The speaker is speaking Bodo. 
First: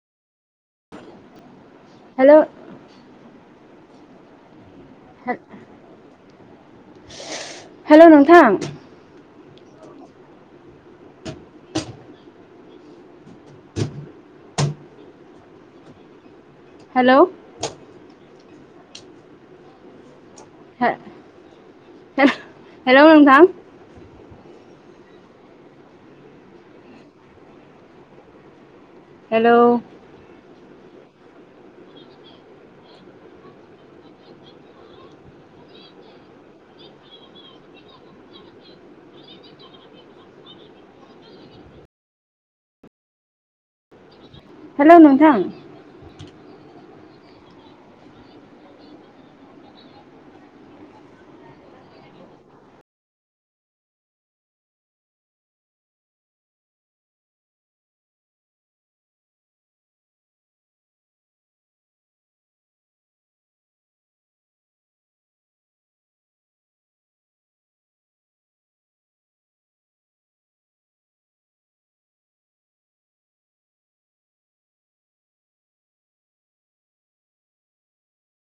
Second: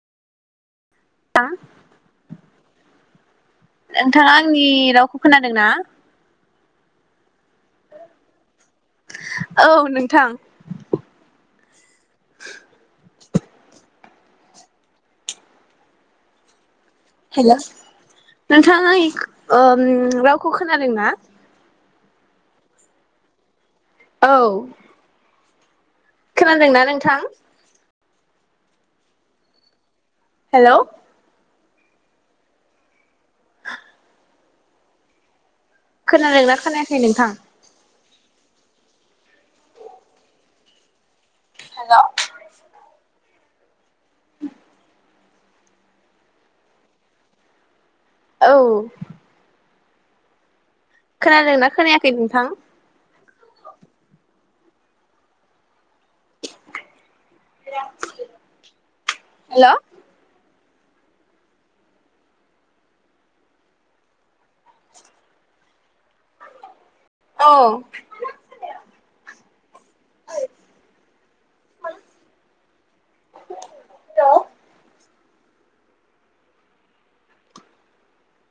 हा? हेलौ नोंथाङा आंनि रावखौ खोनादों ना? [unintelligible] हेलौ नोंथां औ नोंथां [inaudible] हेलौ हेल' नोंथाङा आंनि रावखौ खौ खोनादों ना? हेलौ नोंथां औ खोनादोंना नोंथां? हेलौ हेलौ खोनादों ना खोनायाखै नोंथां? हेल' हेल' नोंथां औ खोनादोंना खोनायाखै नोंथां? हेल' औ औ